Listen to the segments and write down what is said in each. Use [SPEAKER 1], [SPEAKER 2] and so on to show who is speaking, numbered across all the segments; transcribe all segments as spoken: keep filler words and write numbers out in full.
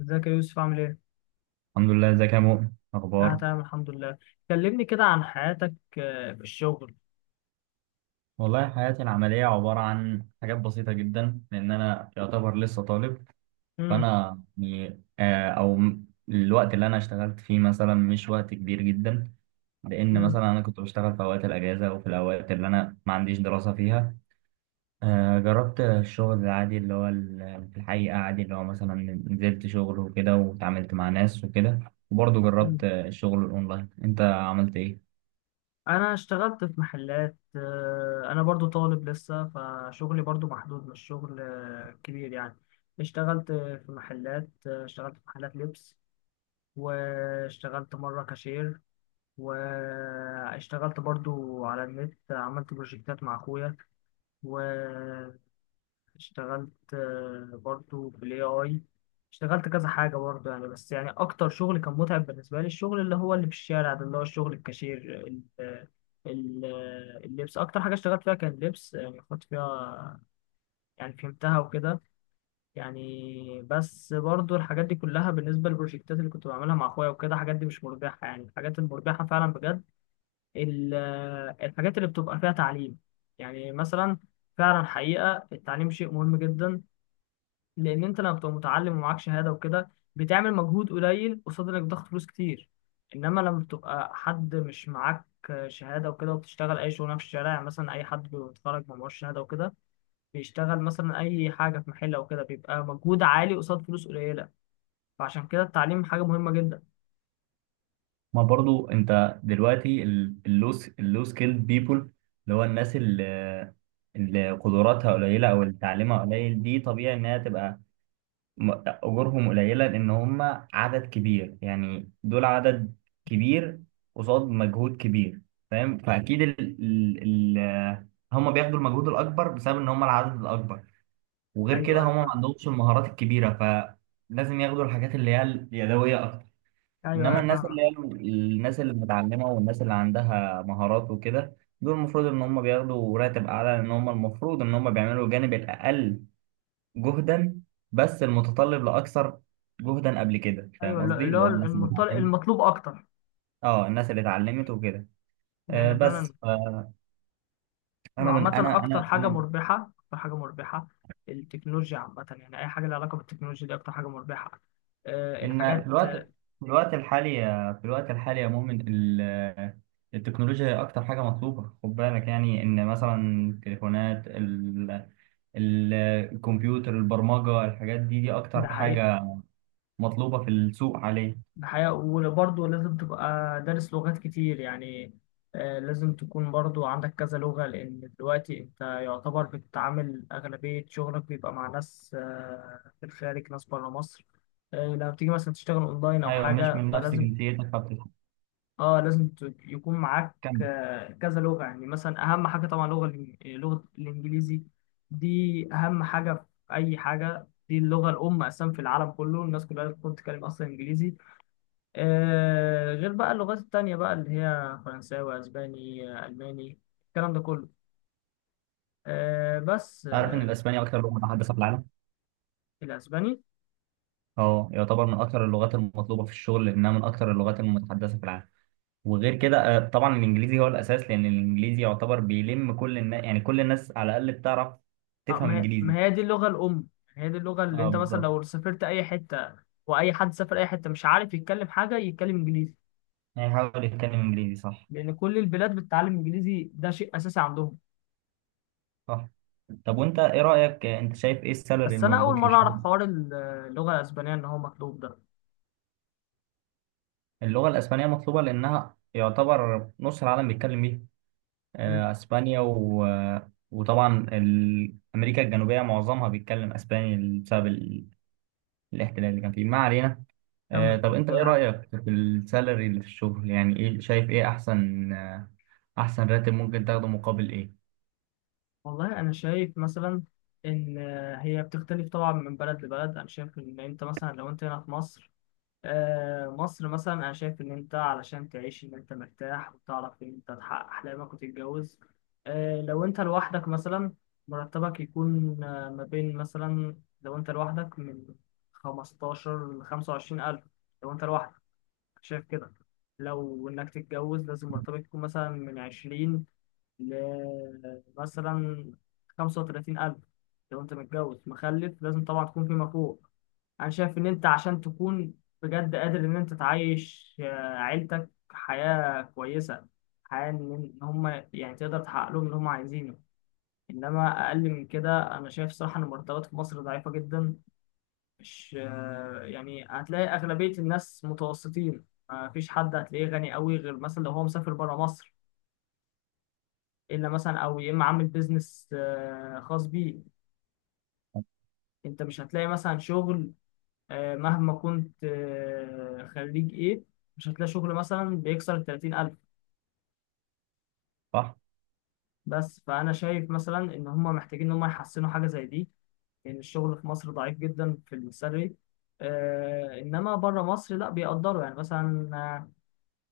[SPEAKER 1] ازيك يا يوسف، عامل ايه؟
[SPEAKER 2] الحمد لله، ازيك يا مؤمن؟
[SPEAKER 1] انا
[SPEAKER 2] اخبارك؟
[SPEAKER 1] تمام الحمد لله. كلمني كده عن حياتك آه، في الشغل.
[SPEAKER 2] والله حياتي العمليه عباره عن حاجات بسيطه جدا، لان انا يعتبر لسه طالب.
[SPEAKER 1] مم.
[SPEAKER 2] فانا يعني آه، او م- الوقت اللي انا اشتغلت فيه مثلا مش وقت كبير جدا، لان
[SPEAKER 1] مم.
[SPEAKER 2] مثلا انا كنت بشتغل في اوقات الاجازه وفي الاوقات اللي انا ما عنديش دراسه فيها. آه، جربت الشغل العادي اللي هو ال- في الحقيقه عادي، اللي هو مثلا نزلت شغل وكده وتعاملت مع ناس وكده. وبرضه
[SPEAKER 1] مم.
[SPEAKER 2] جربت آه، الشغل الاونلاين. انت عملت ايه؟
[SPEAKER 1] انا اشتغلت في محلات. آه، انا برضو طالب لسه، فشغلي برضو محدود، مش شغل آه، كبير يعني. اشتغلت في محلات، آه، اشتغلت في محلات لبس، واشتغلت مرة كاشير، واشتغلت برضو على النت، عملت بروجكتات مع اخويا، و اشتغلت آه، برضو بالاي اي. اشتغلت كذا حاجة برضو يعني، بس يعني اكتر شغل كان متعب بالنسبة لي الشغل اللي هو اللي في الشارع ده، اللي هو الشغل الكاشير. ال- ال- اللبس اكتر حاجة اشتغلت فيها كان لبس، يعني كنت فيها، يعني فهمتها وكده. يعني بس برضو الحاجات دي كلها، بالنسبة للبروجكتات اللي كنت بعملها مع اخويا وكده، الحاجات دي مش مربحة. يعني الحاجات المربحة فعلا بجد ال- الحاجات اللي بتبقى فيها تعليم، يعني مثلا. فعلا، حقيقة التعليم شيء مهم جدا، لان انت لما بتبقى متعلم ومعاك شهاده وكده بتعمل مجهود قليل قصاد انك ضغط فلوس كتير. انما لما بتبقى حد مش معاك شهاده وكده، وبتشتغل اي شغلانه في الشارع يعني، مثلا اي حد بيبقى متخرج ما معهوش شهاده وكده بيشتغل مثلا اي حاجه في محل او كده، بيبقى مجهود عالي قصاد فلوس قليله. فعشان كده التعليم حاجه مهمه جدا.
[SPEAKER 2] ما برضو انت دلوقتي اللو اللو سكيلد بيبول، اللي هو الناس اللي اللي قدراتها قليله او اللي تعليمها قليل، دي طبيعي انها تبقى م- اجورهم قليله، لان هم عدد كبير. يعني دول عدد كبير قصاد مجهود كبير، فاهم؟ مم. فاكيد ال ال ال هم بياخدوا المجهود الاكبر بسبب ان هم العدد الاكبر، وغير
[SPEAKER 1] ايوه،
[SPEAKER 2] كده
[SPEAKER 1] ايوه،
[SPEAKER 2] هم ما
[SPEAKER 1] فاهم.
[SPEAKER 2] عندهمش المهارات الكبيره، فلازم ياخدوا الحاجات اللي هي اليدويه اكتر.
[SPEAKER 1] ايوه،
[SPEAKER 2] انما
[SPEAKER 1] ايوه،
[SPEAKER 2] الناس
[SPEAKER 1] فاهمه.
[SPEAKER 2] اللي هي الناس اللي متعلمه والناس اللي عندها مهارات وكده، دول المفروض ان هم بياخدوا راتب اعلى، لان هم المفروض ان هم بيعملوا الجانب الاقل جهدا، بس المتطلب لاكثر جهدا. قبل كده
[SPEAKER 1] ايوه،
[SPEAKER 2] فاهم
[SPEAKER 1] اللي
[SPEAKER 2] قصدي،
[SPEAKER 1] اللي
[SPEAKER 2] اللي
[SPEAKER 1] هو
[SPEAKER 2] هو الناس اللي
[SPEAKER 1] المطل-
[SPEAKER 2] اتعلمت،
[SPEAKER 1] المطلوب اكتر،
[SPEAKER 2] اه الناس اللي اتعلمت وكده. آه
[SPEAKER 1] لان فعلا.
[SPEAKER 2] بس آه انا
[SPEAKER 1] وعامة
[SPEAKER 2] من انا
[SPEAKER 1] أكتر
[SPEAKER 2] انا
[SPEAKER 1] حاجة
[SPEAKER 2] انا
[SPEAKER 1] مربحة، أكتر حاجة مربحة، التكنولوجيا عامة، يعني أي حاجة لها علاقة بالتكنولوجيا دي أكتر حاجة مربحة. أه
[SPEAKER 2] ان في
[SPEAKER 1] الحاجات
[SPEAKER 2] الوقت،
[SPEAKER 1] آه،
[SPEAKER 2] في الوقت الحالي في الوقت الحالي يا مؤمن ال- التكنولوجيا هي اكتر حاجه مطلوبه. خد بالك يعني ان مثلا التليفونات، ال- الكمبيوتر، البرمجة، الحاجات دي دي
[SPEAKER 1] ده
[SPEAKER 2] أكتر
[SPEAKER 1] حقيقة.
[SPEAKER 2] حاجة مطلوبة في السوق حاليا.
[SPEAKER 1] ده حقيقة، وبرضه لازم تبقى دارس لغات كتير يعني. أه لازم تكون برضه عندك كذا لغة، لأن دلوقتي أنت يعتبر بتتعامل، أغلبية شغلك بيبقى مع ناس آه، في الخارج، ناس بره مصر. أه لما بتيجي مثلا تشتغل أونلاين أو
[SPEAKER 2] أيوة، مش
[SPEAKER 1] حاجة
[SPEAKER 2] من نفس
[SPEAKER 1] فلازم.
[SPEAKER 2] جنسيتك فبتتكلم.
[SPEAKER 1] اه لازم ت- يكون معاك آه، كذا لغة، يعني مثلا أهم حاجة طبعا لغة الإن- لغة الإنجليزي، دي أهم حاجة في أي حاجة. دي اللغة الأم أساسا، في العالم كله الناس كلها بتكون تتكلم أصلا إنجليزي. آه، غير بقى اللغات التانية بقى اللي هي فرنساوي، أسباني، آه، ألماني، الكلام ده كله. آه بس
[SPEAKER 2] عارف إن
[SPEAKER 1] آه
[SPEAKER 2] الأسباني أكتر لغة متحدثة في العالم؟
[SPEAKER 1] الأسباني.
[SPEAKER 2] أه، يعتبر من أكتر اللغات المطلوبة في الشغل، لأنها من أكتر اللغات المتحدثة في العالم. وغير كده آه، طبعا الإنجليزي هو الأساس، لأن الإنجليزي يعتبر بيلم كل الناس، يعني كل الناس على الأقل بتعرف
[SPEAKER 1] آه
[SPEAKER 2] تفهم
[SPEAKER 1] ما هي ما
[SPEAKER 2] إنجليزي.
[SPEAKER 1] هي دي اللغة الأم، هي دي اللغة اللي
[SPEAKER 2] أه
[SPEAKER 1] أنت مثلا
[SPEAKER 2] بالظبط.
[SPEAKER 1] لو سافرت أي حتة، وأي حد سافر أي حتة مش عارف يتكلم حاجة يتكلم إنجليزي.
[SPEAKER 2] يعني يحاول يتكلم إنجليزي، صح.
[SPEAKER 1] لان كل البلاد بتتعلم انجليزي، ده شيء اساسي عندهم.
[SPEAKER 2] صح. طب وأنت إيه رأيك؟ آه، أنت شايف إيه السالري
[SPEAKER 1] بس انا اول
[SPEAKER 2] المظبوط
[SPEAKER 1] مره اعرف
[SPEAKER 2] للشغل؟
[SPEAKER 1] حوار ال- اللغه الاسبانيه ان هو مطلوب ده.
[SPEAKER 2] اللغة الإسبانية مطلوبة لأنها يعتبر نص العالم بيتكلم بيها.
[SPEAKER 1] امم،
[SPEAKER 2] آه، أسبانيا، و... آه، وطبعا ال- أمريكا الجنوبية معظمها بيتكلم أسباني بسبب ال... الاحتلال اللي كان فيه. ما علينا. آه،
[SPEAKER 1] كمل
[SPEAKER 2] طب
[SPEAKER 1] كنت
[SPEAKER 2] أنت
[SPEAKER 1] بتقول
[SPEAKER 2] إيه
[SPEAKER 1] حاجه.
[SPEAKER 2] رأيك في السالري اللي في الشغل؟ يعني إيه شايف إيه أحسن، آه، أحسن راتب ممكن تاخده مقابل إيه؟
[SPEAKER 1] والله انا شايف مثلا ان هي بتختلف طبعا من بلد لبلد. انا شايف ان انت مثلا لو انت هنا في مصر، آه، مصر مثلا، انا شايف ان انت علشان تعيش ان انت مرتاح وتعرف ان انت تحقق احلامك وتتجوز، آه، لو انت لوحدك مثلا، مرتبك يكون آه، ما بين مثلا، لو انت لوحدك من خمسة عشر ل خمسة وعشرين الف، لو انت لوحدك، شايف كده. لو انك تتجوز لازم مرتبك يكون مثلا من عشرين ل مثلا خمسة وثلاثين الف. لو انت متجوز مخلف لازم طبعا تكون فيما فوق. انا شايف ان انت عشان تكون بجد قادر ان انت تعيش آه، عيلتك حياة كويسة، حياة ان إن هم، يعني تقدر تحقق لهم اللي هم عايزينه. انما اقل من كده انا شايف صراحة ان المرتبات في مصر ضعيفة جدا. مش آه، يعني هتلاقي اغلبية الناس متوسطين، ما فيش حد هتلاقيه غني قوي غير مثلا لو هو مسافر بره مصر، الا مثلا، او يا اما عامل بيزنس خاص بيه. انت مش هتلاقي مثلا شغل، آه، مهما كنت آه، خريج ايه، مش هتلاقي شغل مثلا بيكسر التلاتين ألف.
[SPEAKER 2] صح؟
[SPEAKER 1] بس فأنا شايف مثلا إن هما محتاجين إن هما يحسنوا حاجة زي دي، لأن الشغل في مصر ضعيف جدا في السالري. آه، إنما بره مصر لأ بيقدروا، يعني مثلا، آه،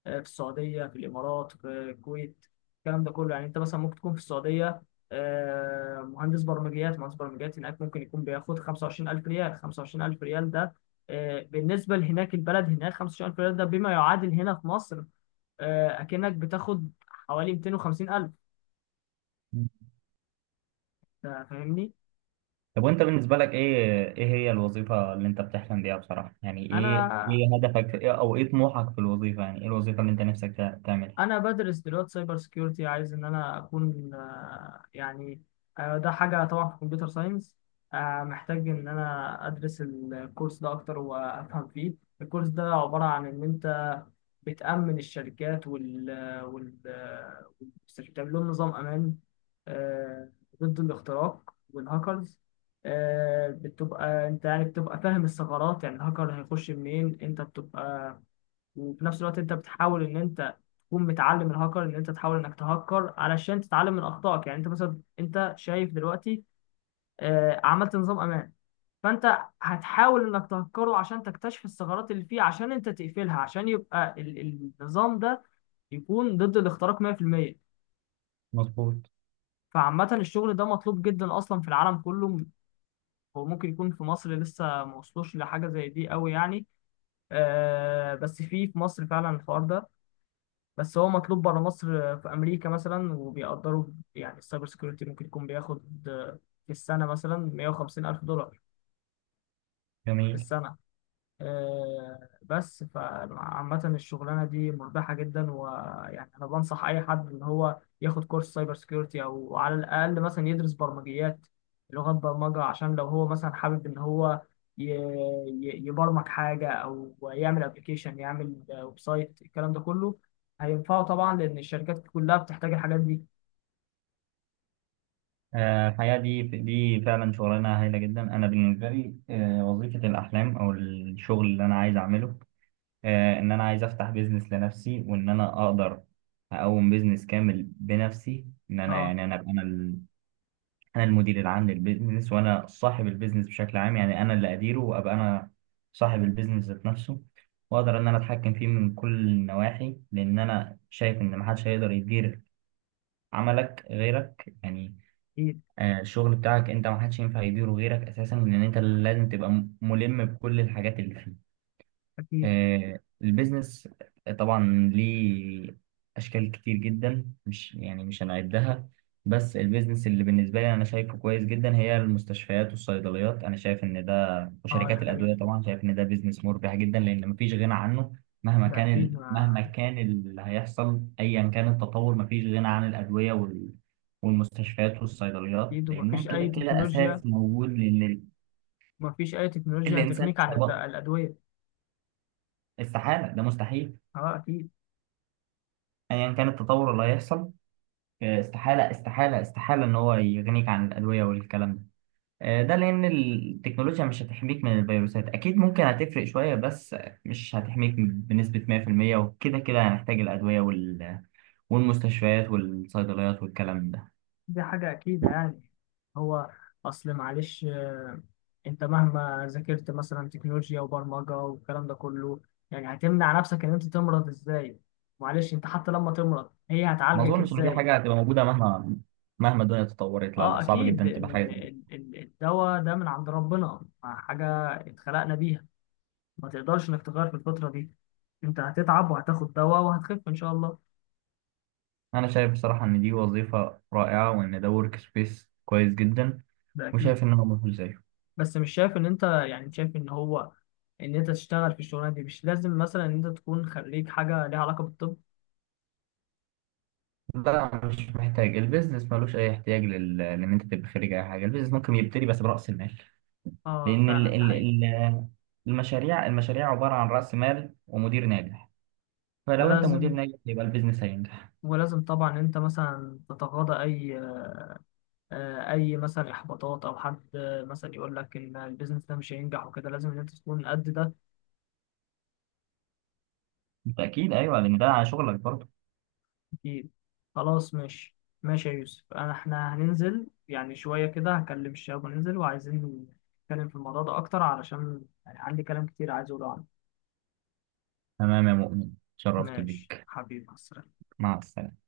[SPEAKER 1] آه، في السعودية، في الإمارات، في الكويت، الكلام ده كله. يعني أنت مثلا ممكن تكون في السعودية آه، مهندس برمجيات، مهندس برمجيات هناك ممكن يكون بياخد خمسة وعشرين الف ريال. خمسة وعشرين الف ريال ده آه، بالنسبة لهناك البلد، هناك خمسة وعشرين الف ريال ده بما يعادل هنا في مصر آه، أكنك بتاخد حوالي ميتين وخمسين الف.
[SPEAKER 2] مم.
[SPEAKER 1] ده فاهمني؟
[SPEAKER 2] طب وأنت بالنسبة لك إيه إيه هي الوظيفة اللي أنت بتحلم بيها بصراحة؟ يعني
[SPEAKER 1] أنا
[SPEAKER 2] إيه إيه هدفك في... أو إيه طموحك في الوظيفة؟ يعني إيه الوظيفة اللي أنت نفسك تع- تعملها؟
[SPEAKER 1] انا بدرس دلوقتي سايبر سكيورتي، عايز ان انا اكون آه، يعني آه، ده حاجه طبعا في كمبيوتر ساينس. محتاج ان انا ادرس الكورس ده اكتر وافهم فيه. الكورس ده عباره عن ان انت بتامن الشركات وال وال والمستشفيات، بتعمل لهم نظام امان آه، ضد الاختراق والهاكرز. آه، بتبقى انت يعني بتبقى فاهم الثغرات، يعني الهاكر هيخش منين انت بتبقى. وفي نفس الوقت انت بتحاول ان انت تكون متعلم الهاكر، ان انت تحاول انك تهكر علشان تتعلم من اخطائك. يعني انت مثلا، انت شايف دلوقتي، آه، عملت نظام امان، فانت هتحاول انك تهكره عشان تكتشف الثغرات اللي فيه عشان انت تقفلها عشان يبقى ال- ال- النظام ده يكون ضد الاختراق ميه في الميه.
[SPEAKER 2] مظبوط.
[SPEAKER 1] فعامة الشغل ده مطلوب جدا اصلا في العالم كله، وممكن يكون في مصر لسه ما وصلوش لحاجة زي دي قوي يعني. آه، بس في في مصر فعلا الحوار ده. بس هو مطلوب بره مصر، في امريكا مثلا، وبيقدروا يعني. السايبر سيكيورتي ممكن يكون بياخد في السنه مثلا ميه وخمسين الف دولار في
[SPEAKER 2] جميل.
[SPEAKER 1] السنه. آه، بس فعامة الشغلانة دي مربحة جدا، ويعني أنا بنصح أي حد إن هو ياخد كورس سايبر سيكيورتي، أو على الأقل مثلا يدرس برمجيات، لغات برمجة، عشان لو هو مثلا حابب إن هو ي- ي- يبرمج حاجة أو يعمل أبلكيشن، يعمل آه، ويب سايت، الكلام ده كله هينفعه طبعا، لأن الشركات كلها بتحتاج الحاجات دي.
[SPEAKER 2] آه، الحقيقة دي دي فعلا شغلانة هايلة جدا. أنا بالنسبة لي آه، وظيفة الأحلام أو الشغل اللي أنا عايز أعمله، آه، إن أنا عايز أفتح بيزنس لنفسي، وإن أنا أقدر أقوم بيزنس كامل بنفسي، إن أنا
[SPEAKER 1] أه
[SPEAKER 2] يعني أنا أبقى أنا ال- أنا المدير العام للبيزنس، وأنا صاحب البيزنس بشكل عام. يعني أنا اللي أديره، وأبقى أنا صاحب البيزنس ذات نفسه، وأقدر إن أنا أتحكم فيه من كل النواحي، لأن أنا شايف إن محدش هيقدر يدير عملك غيرك يعني.
[SPEAKER 1] أكيد.
[SPEAKER 2] آه، الشغل بتاعك انت ما حدش ينفع يديره غيرك اساسا، لان انت لازم تبقى م- ملم بكل الحاجات اللي فيه.
[SPEAKER 1] أكيد.
[SPEAKER 2] آه، البيزنس طبعا ليه أشكال كتير جدا، مش يعني مش هنعدها. بس البيزنس اللي بالنسبة لي أنا شايفه كويس جدا هي المستشفيات والصيدليات. أنا شايف إن ده،
[SPEAKER 1] أه ده
[SPEAKER 2] وشركات
[SPEAKER 1] حقيقي.
[SPEAKER 2] الأدوية طبعا، شايف إن ده بيزنس مربح جدا لأن مفيش غنى عنه. مهما
[SPEAKER 1] ده
[SPEAKER 2] كان
[SPEAKER 1] أكيد.
[SPEAKER 2] ال...
[SPEAKER 1] ما
[SPEAKER 2] مهما كان اللي هيحصل، أيا كان التطور، مفيش غنى عن الأدوية وال... والمستشفيات والصيدليات،
[SPEAKER 1] أكيد،
[SPEAKER 2] لأنها
[SPEAKER 1] ومفيش
[SPEAKER 2] كده
[SPEAKER 1] أي
[SPEAKER 2] كده
[SPEAKER 1] تكنولوجيا،
[SPEAKER 2] أساس موجود. لأن ال-
[SPEAKER 1] مفيش أي تكنولوجيا
[SPEAKER 2] الإنسان
[SPEAKER 1] هتغنيك
[SPEAKER 2] مش
[SPEAKER 1] عن الد-
[SPEAKER 2] هيبطل،
[SPEAKER 1] الأدوية.
[SPEAKER 2] استحالة، ده مستحيل.
[SPEAKER 1] اه اكيد.
[SPEAKER 2] ايا كان التطور اللي هيحصل، آه، استحاله استحاله استحاله ان هو يغنيك عن الادويه والكلام ده. آه، ده لان التكنولوجيا مش هتحميك من الفيروسات اكيد، ممكن هتفرق شويه بس مش هتحميك بنسبه مية في المية، وكده كده هنحتاج الادويه وال والمستشفيات والصيدليات والكلام ده.
[SPEAKER 1] دي حاجة اكيد يعني. هو اصل معلش، آه، انت مهما ذاكرت مثلا تكنولوجيا وبرمجة والكلام ده كله، يعني هتمنع نفسك ان انت تمرض ازاي؟ معلش، انت حتى لما تمرض هي
[SPEAKER 2] ما
[SPEAKER 1] هتعالجك
[SPEAKER 2] اظنش ان دي
[SPEAKER 1] ازاي؟
[SPEAKER 2] حاجه هتبقى موجوده، مهما مهما الدنيا تطورت. لا لا،
[SPEAKER 1] اه
[SPEAKER 2] صعب
[SPEAKER 1] اكيد،
[SPEAKER 2] جدا تبقى
[SPEAKER 1] ان
[SPEAKER 2] حاجه زي دي.
[SPEAKER 1] ال- ال- الدواء ده من عند ربنا، حاجة اتخلقنا بيها، ما تقدرش انك تغير في الفترة دي. انت هتتعب وهتاخد دواء وهتخف ان شاء الله.
[SPEAKER 2] انا شايف بصراحه ان دي وظيفه رائعه، وان ده ورك سبيس كويس جدا،
[SPEAKER 1] ده اكيد.
[SPEAKER 2] وشايف ان هو مفيش زيه.
[SPEAKER 1] بس مش شايف ان انت، يعني شايف ان هو ان انت تشتغل في الشغلانه دي مش لازم مثلا ان انت تكون خريج حاجه ليها علاقه بالطب.
[SPEAKER 2] لا، مش محتاج، البيزنس ملوش اي احتياج لل... لان انت تبقى خارج اي حاجه، البيزنس ممكن يبتدي بس براس المال.
[SPEAKER 1] اه
[SPEAKER 2] لان ال...
[SPEAKER 1] فعلا ده
[SPEAKER 2] ال...
[SPEAKER 1] حقيقي.
[SPEAKER 2] ال... المشاريع المشاريع عباره عن راس مال ومدير ناجح. فلو انت مدير
[SPEAKER 1] ولازم
[SPEAKER 2] ناجح يبقى البيزنس هينجح.
[SPEAKER 1] ولازم طبعا ان انت مثلا تتغاضى اي آه، اي مثلا احباطات، او حد آه، مثلا يقول لك ان البيزنس ده مش هينجح وكده، لازم ان انت تكون قد ده.
[SPEAKER 2] بالتاكيد ايوه، لان ده شغلك برضه.
[SPEAKER 1] اكيد. خلاص، ماشي. ماشي يا يوسف، انا احنا هننزل يعني شويه كده، هكلم الشباب وننزل، وعايزين نتكلم في الموضوع ده اكتر، علشان يعني عندي كلام كتير عايز اقوله عنه.
[SPEAKER 2] تمام يا مؤمن، شرفت
[SPEAKER 1] ماشي
[SPEAKER 2] بيك.
[SPEAKER 1] حبيبي، مع السلامة.
[SPEAKER 2] مع السلامه.